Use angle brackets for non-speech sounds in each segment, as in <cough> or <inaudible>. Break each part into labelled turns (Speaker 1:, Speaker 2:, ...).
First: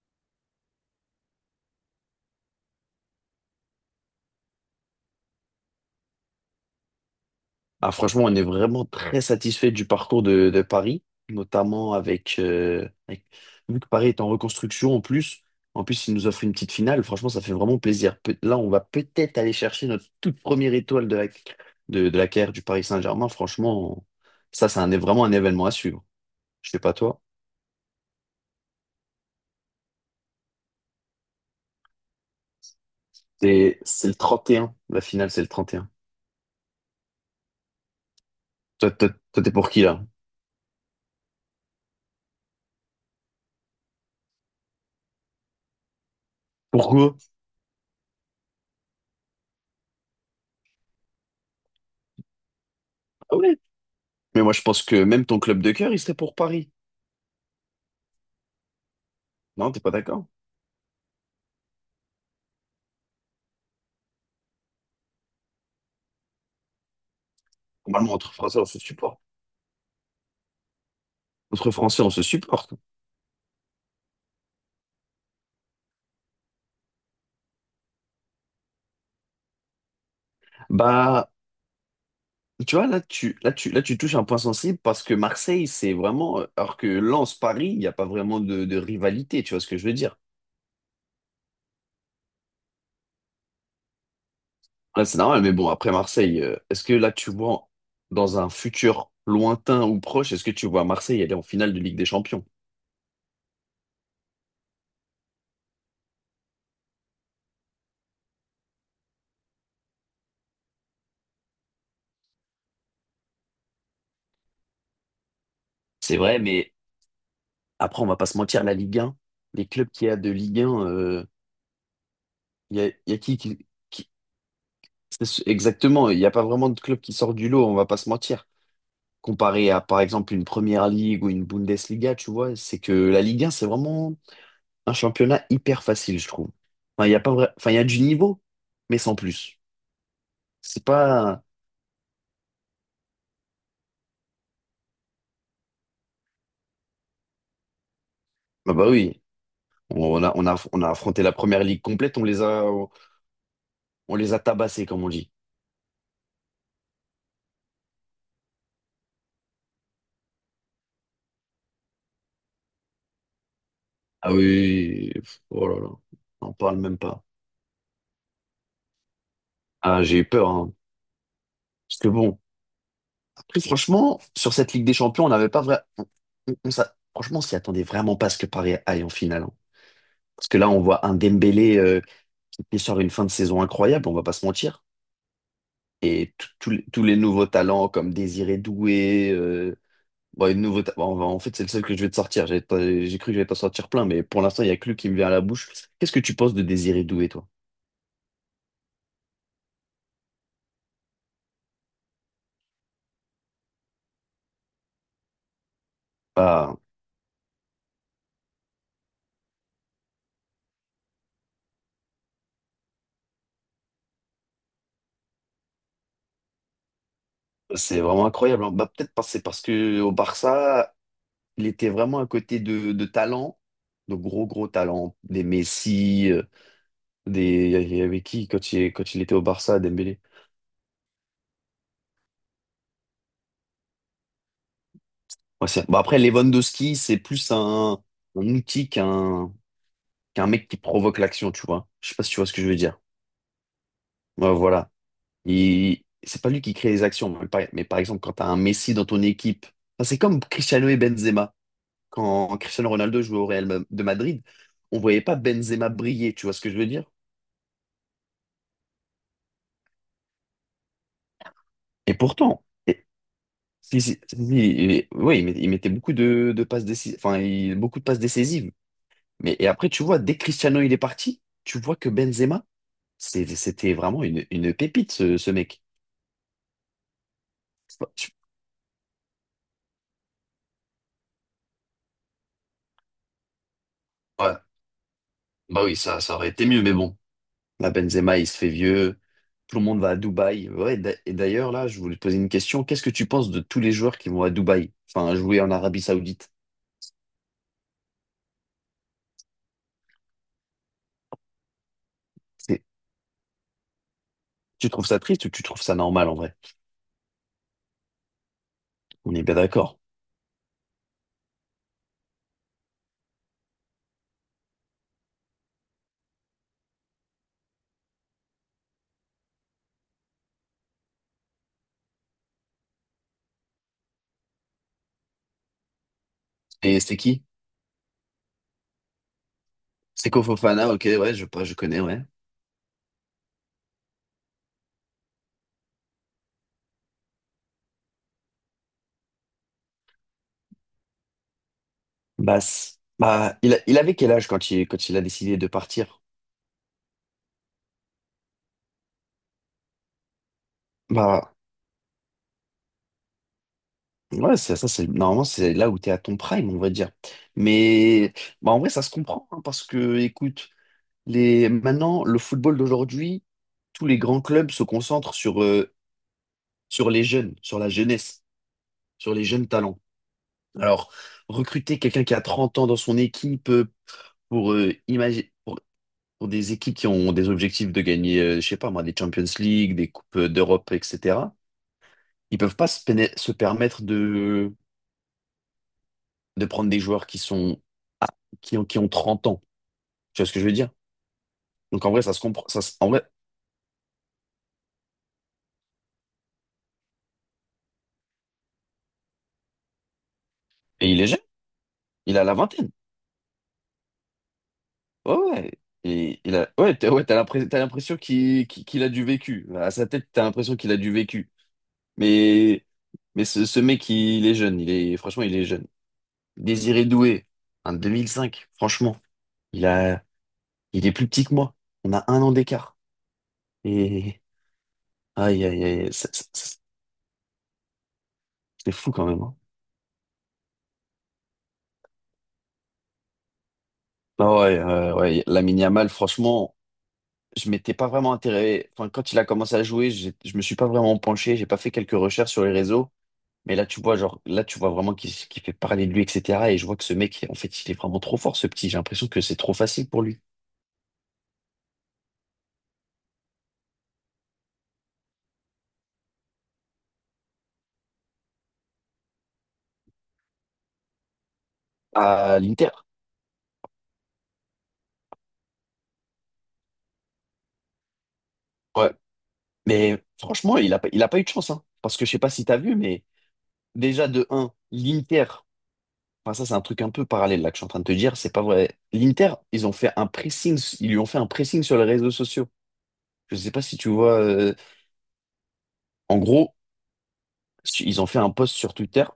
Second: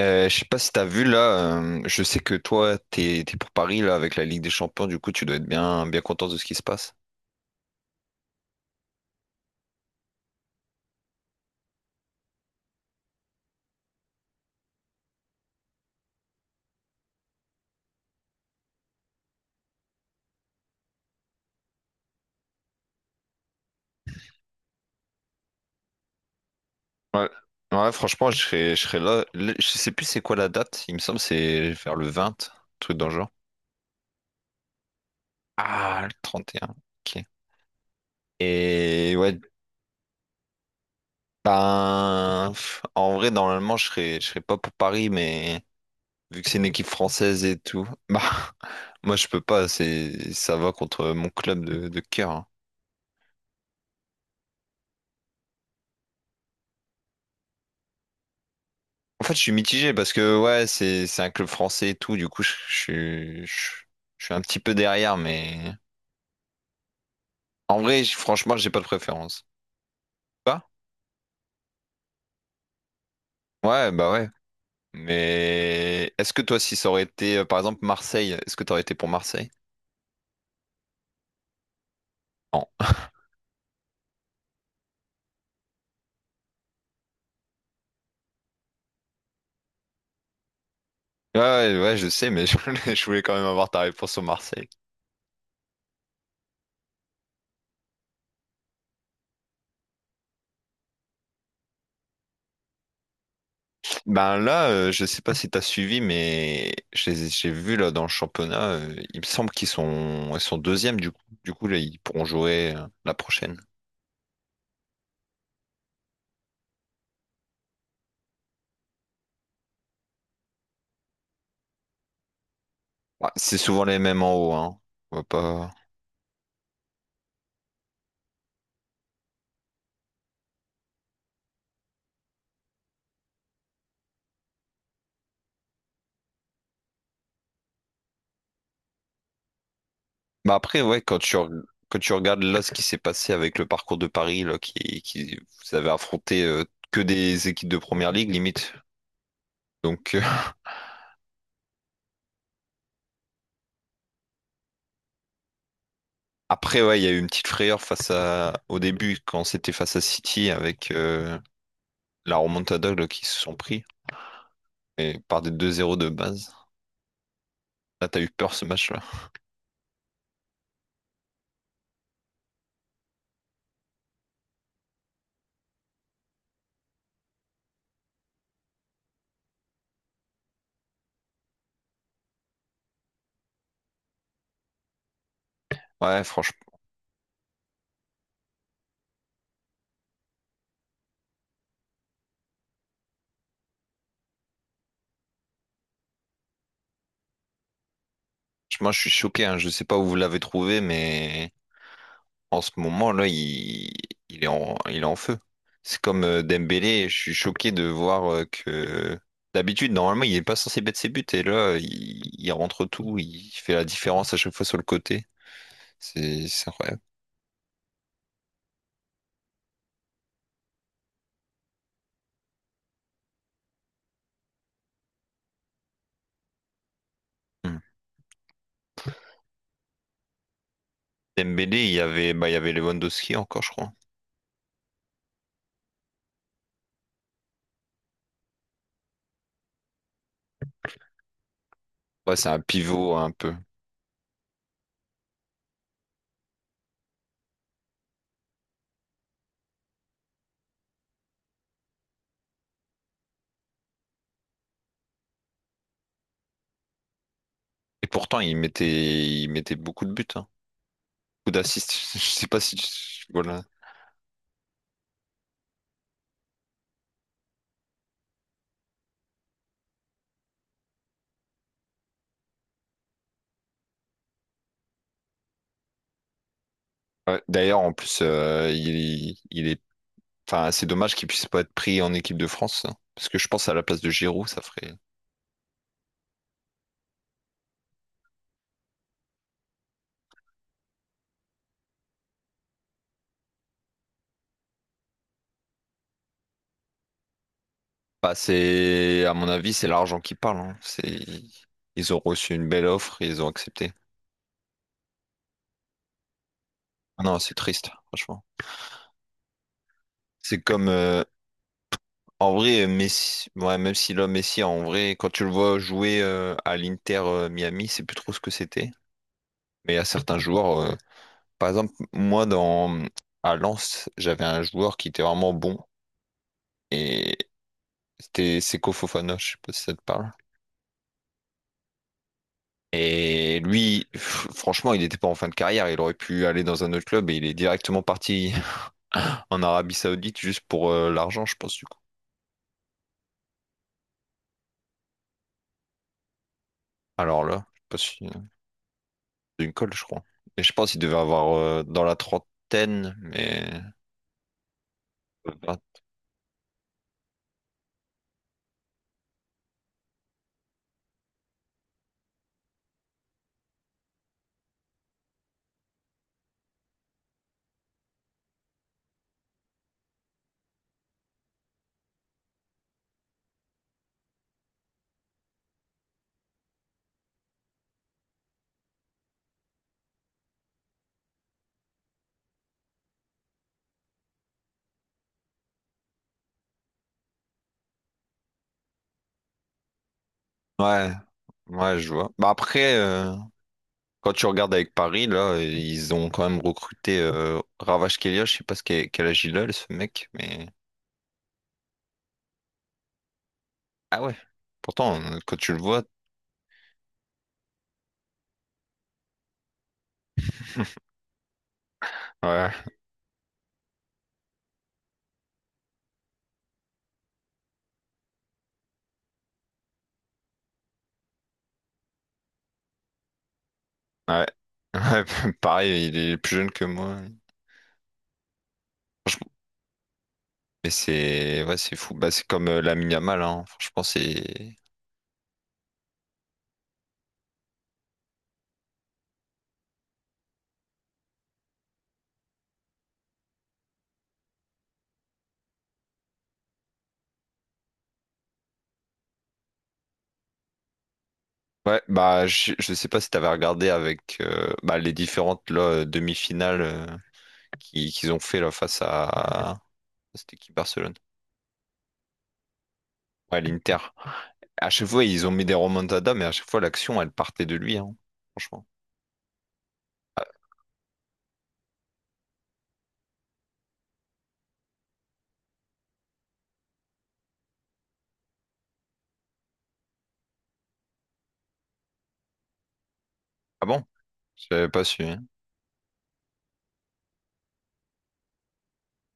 Speaker 1: Je sais pas si t'as vu là, je sais que toi t'es pour Paris là avec la Ligue des Champions, du coup tu dois être bien bien content de ce qui se passe.
Speaker 2: Ah, franchement, on est vraiment très satisfait du parcours de Paris, notamment vu que Paris est en reconstruction, en plus, il nous offre une petite finale. Franchement, ça fait vraiment plaisir. Là, on va peut-être aller chercher notre toute première étoile de la carrière du Paris Saint-Germain. Franchement, ça, c'est vraiment un événement à suivre. Je sais pas toi.
Speaker 1: Ouais. Ouais, franchement, je serais là. Je sais plus c'est quoi la date, il me semble c'est vers le 20, truc dans le genre.
Speaker 2: C'est le 31. La finale, c'est le 31.
Speaker 1: Ah, le 31. OK.
Speaker 2: Toi, toi,
Speaker 1: Et ouais,
Speaker 2: toi, t'es pour qui, là?
Speaker 1: ben pff, en vrai normalement je serais pas pour Paris, mais vu que c'est une équipe
Speaker 2: Pourquoi?
Speaker 1: française et tout, bah <laughs> moi je peux pas, c'est ça va contre mon club de cœur, hein.
Speaker 2: Ah ouais. Mais moi, je pense que même ton club de cœur, il serait pour Paris.
Speaker 1: En fait, je suis
Speaker 2: Non, t'es pas
Speaker 1: mitigé parce
Speaker 2: d'accord?
Speaker 1: que ouais, c'est un club français et tout. Du coup, je suis un petit peu derrière, mais en vrai,
Speaker 2: Normalement, entre
Speaker 1: franchement,
Speaker 2: Français, on
Speaker 1: j'ai
Speaker 2: se
Speaker 1: pas de
Speaker 2: supporte.
Speaker 1: préférence. Pas?
Speaker 2: Entre Français, on se supporte.
Speaker 1: Ouais, bah ouais. Mais est-ce que toi, si ça aurait été, par exemple, Marseille, est-ce que t'aurais été pour Marseille?
Speaker 2: Bah,
Speaker 1: Non.
Speaker 2: tu vois, là, tu touches un point sensible parce que Marseille, c'est vraiment. Alors que Lens, Paris, il n'y a pas vraiment de rivalité, tu vois ce que je veux dire?
Speaker 1: Ouais, ouais, ouais, je sais, mais <laughs> je voulais quand même avoir ta réponse sur Marseille.
Speaker 2: Là, c'est normal, mais bon, après Marseille, est-ce que là, tu vois, dans un futur lointain ou proche, est-ce que tu vois Marseille aller en finale de Ligue des Champions?
Speaker 1: Ben là, je sais pas si t'as suivi, mais j'ai vu là dans le championnat, il me semble qu'ils sont deuxièmes du coup. Du coup, là, ils pourront jouer la prochaine.
Speaker 2: C'est vrai, mais après, on va pas se mentir, la Ligue 1, les clubs qu'il y a de Ligue 1, il y a
Speaker 1: Bah, c'est
Speaker 2: qui,
Speaker 1: souvent les
Speaker 2: qui-
Speaker 1: mêmes en haut, hein. On va pas...
Speaker 2: exactement, il n'y a pas vraiment de club qui sort du lot, on va pas se mentir. Comparé à, par exemple, une Première Ligue ou une Bundesliga, tu vois, c'est que la Ligue 1, c'est vraiment un championnat hyper facile, je trouve. Enfin, il y a pas vrai- enfin, il y a du niveau, mais sans plus.
Speaker 1: Bah après,
Speaker 2: C'est
Speaker 1: ouais,
Speaker 2: pas...
Speaker 1: quand tu regardes là ce qui s'est passé avec le parcours de Paris, là, qui vous avez affronté que des équipes de première ligue, limite.
Speaker 2: Bah oui,
Speaker 1: Donc
Speaker 2: on a, on
Speaker 1: <laughs>
Speaker 2: a, on a affronté la Première Ligue complète, on les a tabassés, comme on dit.
Speaker 1: après, ouais, il y a eu une petite frayeur face à au début quand c'était face à City avec la remontada là, qui se sont pris
Speaker 2: Ah oui,
Speaker 1: et par
Speaker 2: pff,
Speaker 1: des
Speaker 2: oh
Speaker 1: deux
Speaker 2: là là,
Speaker 1: 0 de
Speaker 2: on
Speaker 1: base.
Speaker 2: n'en parle même pas.
Speaker 1: Là, t'as eu peur ce match-là.
Speaker 2: Ah, j'ai eu peur, hein. Parce que bon, après, franchement, sur cette Ligue des Champions, on n'avait pas vrai... on s'a- franchement, on s'y attendait vraiment pas à ce que Paris aille en finale, hein. Parce que là, on voit un Dembélé qui sort une fin de saison incroyable, on va pas se mentir.
Speaker 1: Ouais,
Speaker 2: Et
Speaker 1: franchement,
Speaker 2: tous les nouveaux talents comme Désiré Doué, bon, et nouveau ta- bon, on va- en fait, c'est le seul que je vais te sortir. J'ai pas- j'ai cru que j'allais t'en sortir plein, mais pour l'instant, il y a que lui qui me vient à la bouche. Qu'est-ce que tu penses de Désiré Doué, toi?
Speaker 1: moi je suis choqué, hein. Je sais pas où vous l'avez trouvé, mais en ce moment-là, il est en feu. C'est comme
Speaker 2: Bah,
Speaker 1: Dembélé, je suis choqué de voir que d'habitude, normalement, il n'est pas censé mettre ses buts et là, il rentre tout, il fait la différence à chaque fois sur le côté. C'est incroyable.
Speaker 2: c'est vraiment incroyable, hein. Bah, peut-être c'est parce que au Barça, il était vraiment à côté de talents, de gros gros talents, des Messi. euh, Des,
Speaker 1: Hmm.
Speaker 2: il y avait qui quand il était au Barça, Dembélé?
Speaker 1: Dembélé, il y avait, bah, il y avait Lewandowski encore, je crois.
Speaker 2: Ouais, bah après, Lewandowski, c'est plus un outil qu'un mec qui provoque l'action, tu vois. Je sais pas si
Speaker 1: Ouais,
Speaker 2: tu vois
Speaker 1: c'est
Speaker 2: ce
Speaker 1: un
Speaker 2: que je veux dire.
Speaker 1: pivot un peu.
Speaker 2: Ouais, voilà. C'est pas lui qui crée les actions. Mais par exemple, quand tu as un Messi dans ton équipe, enfin, c'est comme Cristiano et Benzema. Quand Cristiano Ronaldo jouait au Real Ma- de Madrid, on voyait pas Benzema briller, tu vois ce que je veux dire?
Speaker 1: Et pourtant, il mettait beaucoup de buts, hein. Beaucoup d'assists. <laughs>
Speaker 2: Et
Speaker 1: Je sais pas
Speaker 2: pourtant,
Speaker 1: si tu... Voilà.
Speaker 2: si, si, si, si, oui, il mettait beaucoup de passes décisives, enfin, beaucoup de passes décisives. Mais et après, tu vois, dès que Cristiano il est parti, tu vois que Benzema, c'était vraiment une pépite, ce mec.
Speaker 1: Ouais, d'ailleurs, en
Speaker 2: C'est pas-
Speaker 1: plus,
Speaker 2: je-
Speaker 1: il est enfin, c'est dommage qu'il puisse pas être pris en équipe de France, hein. Parce que je pense à la place de Giroud,
Speaker 2: Ouais,
Speaker 1: ça ferait.
Speaker 2: bah oui, ça aurait été mieux, mais bon. Là, Benzema, il se fait vieux. Tout le monde va à Dubaï. Ouais, et d'ailleurs, là, je voulais te poser une question. Qu'est-ce que tu penses de tous les joueurs qui vont à Dubaï, enfin, jouer en Arabie Saoudite?
Speaker 1: Bah, c'est, à mon avis, c'est l'argent qui parle, hein. C'est, ils ont reçu une
Speaker 2: C'est-
Speaker 1: belle offre et ils ont accepté.
Speaker 2: Tu trouves ça triste ou tu trouves ça normal en vrai?
Speaker 1: Ah non, c'est triste, franchement.
Speaker 2: On est bien d'accord.
Speaker 1: C'est comme, en vrai, Messi, ouais, même si l'homme Messi, en vrai, quand tu le vois jouer à l'Inter Miami, c'est plus trop ce que c'était. Mais il y a certains joueurs, par exemple, à Lens, j'avais un joueur qui était vraiment bon
Speaker 2: Et c'est
Speaker 1: et
Speaker 2: qui?
Speaker 1: c'était Seko Fofana, je sais pas si ça te parle.
Speaker 2: Seko Fofana, ok, ouais, je connais, ouais.
Speaker 1: Et lui, franchement, il n'était pas en fin de carrière. Il aurait pu aller dans un autre club et il est directement parti <laughs> en Arabie Saoudite juste pour l'argent, je pense, du coup.
Speaker 2: Bah, c- bah, il avait quel âge quand il a décidé de partir?
Speaker 1: Alors là, je sais pas si c'est une colle, je crois. Et je pense qu'il devait avoir
Speaker 2: Bah
Speaker 1: dans la trentaine, mais
Speaker 2: ouais, c'est ça, c'est normalement c'est
Speaker 1: euh,
Speaker 2: là où tu es à ton prime, on va dire. Mais bah, en vrai, ça se comprend, hein, parce que écoute, les maintenant le football d'aujourd'hui, tous les grands clubs se concentrent sur les jeunes, sur la jeunesse, sur les jeunes talents. Alors, recruter quelqu'un qui a 30 ans dans son équipe pour euh, imagi- pour, pour des équipes qui ont des objectifs de gagner je sais pas moi des Champions League, des coupes d'Europe, etc. Ils peuvent pas se permettre de prendre des joueurs qui sont ah, qui ont 30 ans. Tu vois ce que je veux dire?
Speaker 1: ouais, ouais,
Speaker 2: Donc en
Speaker 1: je
Speaker 2: vrai,
Speaker 1: vois.
Speaker 2: ça se
Speaker 1: Bah
Speaker 2: comprend.
Speaker 1: après,
Speaker 2: En vrai,
Speaker 1: quand tu regardes avec Paris, là, ils ont quand même recruté Ravage Kelia. Je sais pas quel âge il a, ce mec, mais
Speaker 2: et il est jeune, il a la vingtaine.
Speaker 1: ah ouais. Pourtant,
Speaker 2: Ouais,
Speaker 1: quand
Speaker 2: ouais.
Speaker 1: tu le vois,
Speaker 2: Ouais, t'as l'impression qu'il a du vécu. Bah, à sa tête, t'as l'impression qu'il a du vécu.
Speaker 1: ouais.
Speaker 2: Mais, mais ce mec, il est jeune. Il est, franchement, il est jeune. Désiré Doué, un 2005 franchement. Il a, il est plus petit que moi. On a un an d'écart. Et
Speaker 1: Ouais. Ouais, <laughs>
Speaker 2: aïe, aïe,
Speaker 1: pareil,
Speaker 2: aïe,
Speaker 1: il est plus jeune que moi.
Speaker 2: c'est fou quand même, hein.
Speaker 1: Mais c'est ouais, c'est fou. Bah, c'est comme Lamine Yamal, hein. Franchement,
Speaker 2: Ah
Speaker 1: c'est.
Speaker 2: ouais, ouais, Lamine Yamal, franchement, je m'étais pas vraiment intéressé. Enfin, quand il a commencé à jouer, je me suis pas vraiment penché. J'ai pas fait quelques recherches sur les réseaux. Mais là, tu vois, genre, là, tu vois vraiment qu'il fait parler de lui, etc. Et je vois que ce mec, en fait, il est vraiment trop fort, ce petit. J'ai l'impression que c'est trop facile pour lui.
Speaker 1: Ouais, bah je sais pas si t'avais regardé avec bah, les différentes là, demi-finales qu'ils ont fait là face à c'était qui Barcelone?
Speaker 2: À l'Inter.
Speaker 1: Ouais, l'Inter. À chaque fois, ils ont mis des remontadas, mais à chaque fois, l'action, elle partait de lui, hein, franchement.
Speaker 2: Ouais. Mais franchement, il a pas eu de chance, hein. Parce que je sais pas si t'as vu, mais déjà, de un l'Inter. Enfin, ça, c'est un truc un peu parallèle, là, que je suis en train de te dire. C'est pas vrai. L'Inter, ils ont fait un pressing. Ils lui ont fait un pressing sur les réseaux sociaux. Je sais pas
Speaker 1: Ah
Speaker 2: si
Speaker 1: bon?
Speaker 2: tu vois.
Speaker 1: Je l'avais pas su, hein.
Speaker 2: En gros, ils ont fait un post sur Twitter.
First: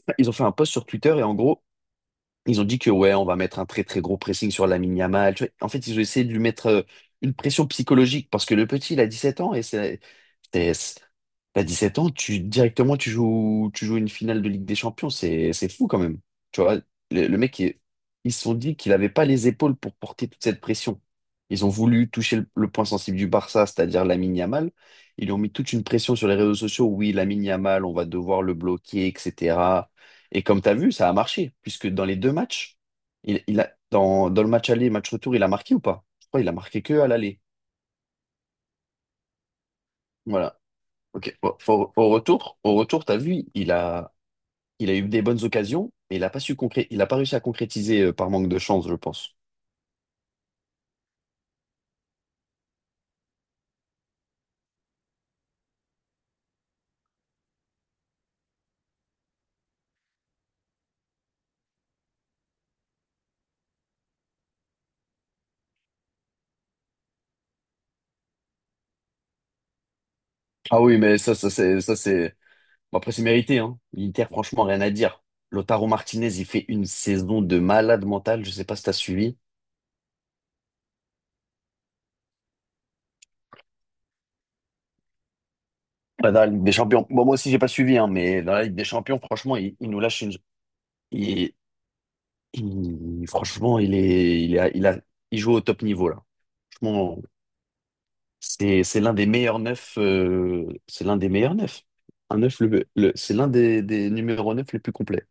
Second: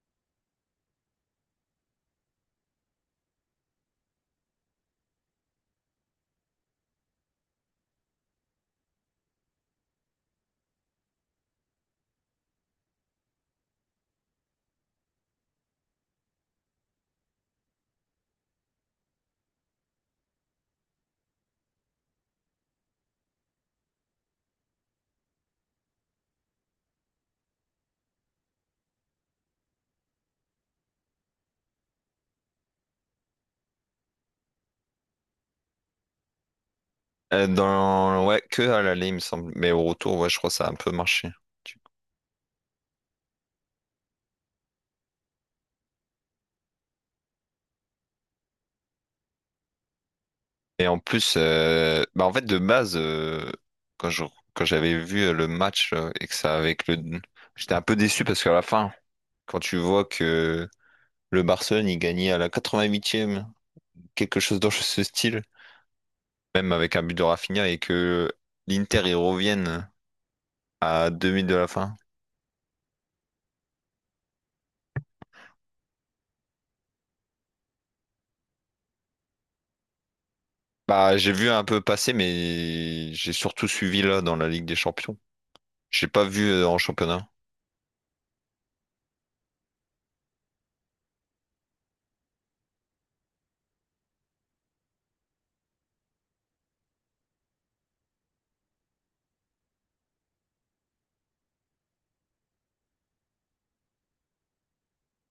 Speaker 2: Enfin, ils ont fait un post sur Twitter et en gros, ils ont dit que ouais, on va mettre un très très gros pressing sur Lamine Yamal. Tu vois, en fait, ils ont essayé de lui mettre une pression psychologique parce que le petit, il a 17 ans et c'est- c'est- t'as 7 ans, tu joues une finale de Ligue des Champions, c'est fou quand même. Tu vois, le mec, ils se sont dit qu'il n'avait pas les épaules pour porter toute cette pression. Ils ont voulu toucher le point sensible du Barça, c'est-à-dire Lamine Yamal. Ils lui ont mis toute une pression sur les réseaux sociaux. Oui, Lamine Yamal, on va devoir le bloquer, etc. Et comme tu as vu, ça a marché, puisque dans les deux matchs, dans le match aller match retour, il a marqué ou pas? Je crois qu'il a marqué que à l'aller.
Speaker 1: Dans... Ouais, que à l'aller, il me semble. Mais au retour, ouais, je crois que
Speaker 2: Voilà.
Speaker 1: ça a un peu marché.
Speaker 2: Ok. Bon, au retour, t'as vu, il a eu des bonnes occasions, mais il a pas réussi à concrétiser par manque de chance, je pense.
Speaker 1: Et en plus, bah en fait, de base, quand je- quand j'avais vu le match et que ça avec le. J'étais un peu déçu parce qu'à la fin, quand tu vois que le Barcelone, il gagnait à la 88e, quelque chose dans ce style, même avec un but de Rafinha et que l'Inter y revienne
Speaker 2: Ah oui,
Speaker 1: à
Speaker 2: mais
Speaker 1: deux
Speaker 2: ça,
Speaker 1: minutes
Speaker 2: ça
Speaker 1: de la
Speaker 2: c'est,
Speaker 1: fin.
Speaker 2: ça c'est. Bon, après, c'est mérité, hein. L'Inter, franchement, rien à dire. Lautaro Martinez, il fait une saison de malade mental. Je sais pas si t'as suivi.
Speaker 1: Bah, j'ai vu un peu passer, mais j'ai surtout suivi là dans la Ligue des Champions. J'ai pas
Speaker 2: Bah, dans la
Speaker 1: vu
Speaker 2: Ligue des
Speaker 1: en
Speaker 2: Champions. Bon,
Speaker 1: championnat.
Speaker 2: moi aussi, j'ai pas suivi, hein, mais dans la Ligue des Champions, franchement, il nous lâche une. il- franchement, il est, il a, il a, il joue au top niveau là. Franchement, c'est l'un des meilleurs neufs. C'est l'un des meilleurs neufs. Un neuf, c'est l'un des numéros neuf les plus complets.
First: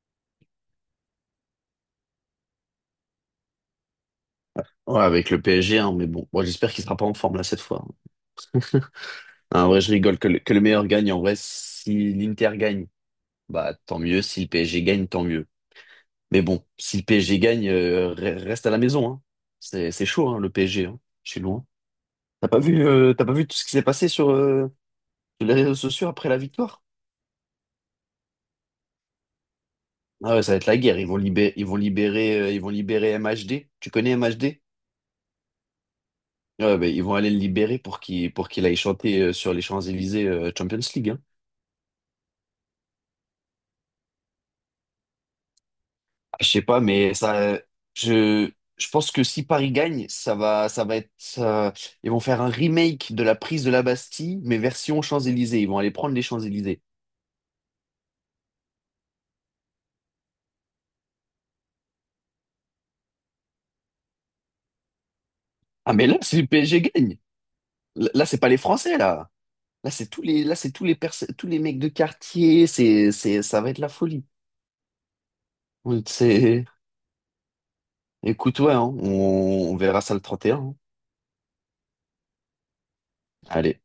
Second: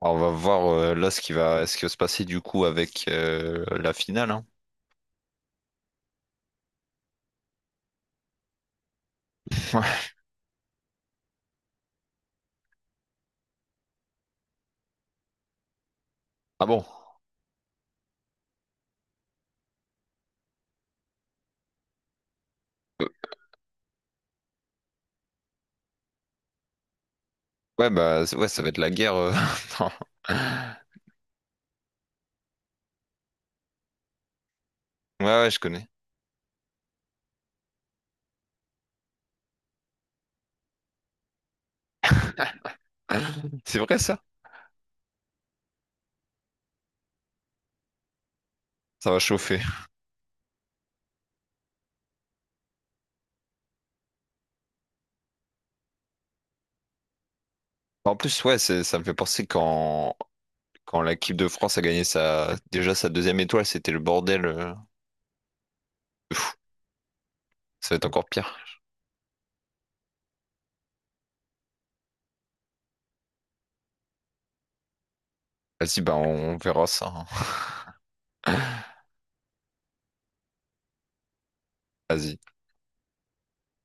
Speaker 1: Alors, on va voir là ce qui va se passer du coup avec la finale, hein.
Speaker 2: Ouais, avec le PSG, hein, mais bon, moi j'espère qu'il sera pas en forme là cette fois, hein. En vrai, je
Speaker 1: <laughs>
Speaker 2: rigole que le meilleur gagne. En vrai, si l'Inter gagne, bah tant mieux. Si le PSG gagne, tant mieux. Mais bon,
Speaker 1: Ah bon?
Speaker 2: si le PSG gagne, reste à la maison, hein. C'est chaud, hein, le PSG, hein. Je suis loin.
Speaker 1: Euh,
Speaker 2: T'as pas vu tout ce qui s'est passé sur, sur les réseaux sociaux après la victoire?
Speaker 1: Ouais, bah, ouais, ça va être la guerre, <laughs> non.
Speaker 2: Ah ouais, ça va être la guerre. Ils vont libérer, ils vont libérer, ils vont libérer MHD. Tu connais MHD?
Speaker 1: Ouais, ouais, je connais.
Speaker 2: Ouais, ben, ils vont aller le libérer pour qu'il aille chanter sur les Champs-Élysées Champions League, hein.
Speaker 1: <laughs> C'est vrai ça?
Speaker 2: Ah, je sais pas, mais ça, je, je
Speaker 1: Ça
Speaker 2: pense
Speaker 1: va
Speaker 2: que si
Speaker 1: chauffer.
Speaker 2: Paris gagne, ça va être, ça- ils vont faire un remake de la prise de la Bastille, mais version Champs-Élysées. Ils vont aller prendre les Champs-Élysées.
Speaker 1: En plus, ouais, ça me fait penser qu'en quand l'équipe de France a gagné sa déjà sa deuxième étoile, c'était le bordel,
Speaker 2: Ah mais là,
Speaker 1: de
Speaker 2: si le
Speaker 1: fou.
Speaker 2: PSG gagne,
Speaker 1: Ça va être
Speaker 2: là là,
Speaker 1: encore
Speaker 2: c'est pas les
Speaker 1: pire.
Speaker 2: Français là. Là c'est tous les, là c'est tous les mecs de quartier. Ça va être la folie.
Speaker 1: Vas-y, bah on,
Speaker 2: C'est...
Speaker 1: verra ça, hein.
Speaker 2: Écoute, ouais, hein, On verra ça le 31, hein.
Speaker 1: Vas-y.
Speaker 2: Allez.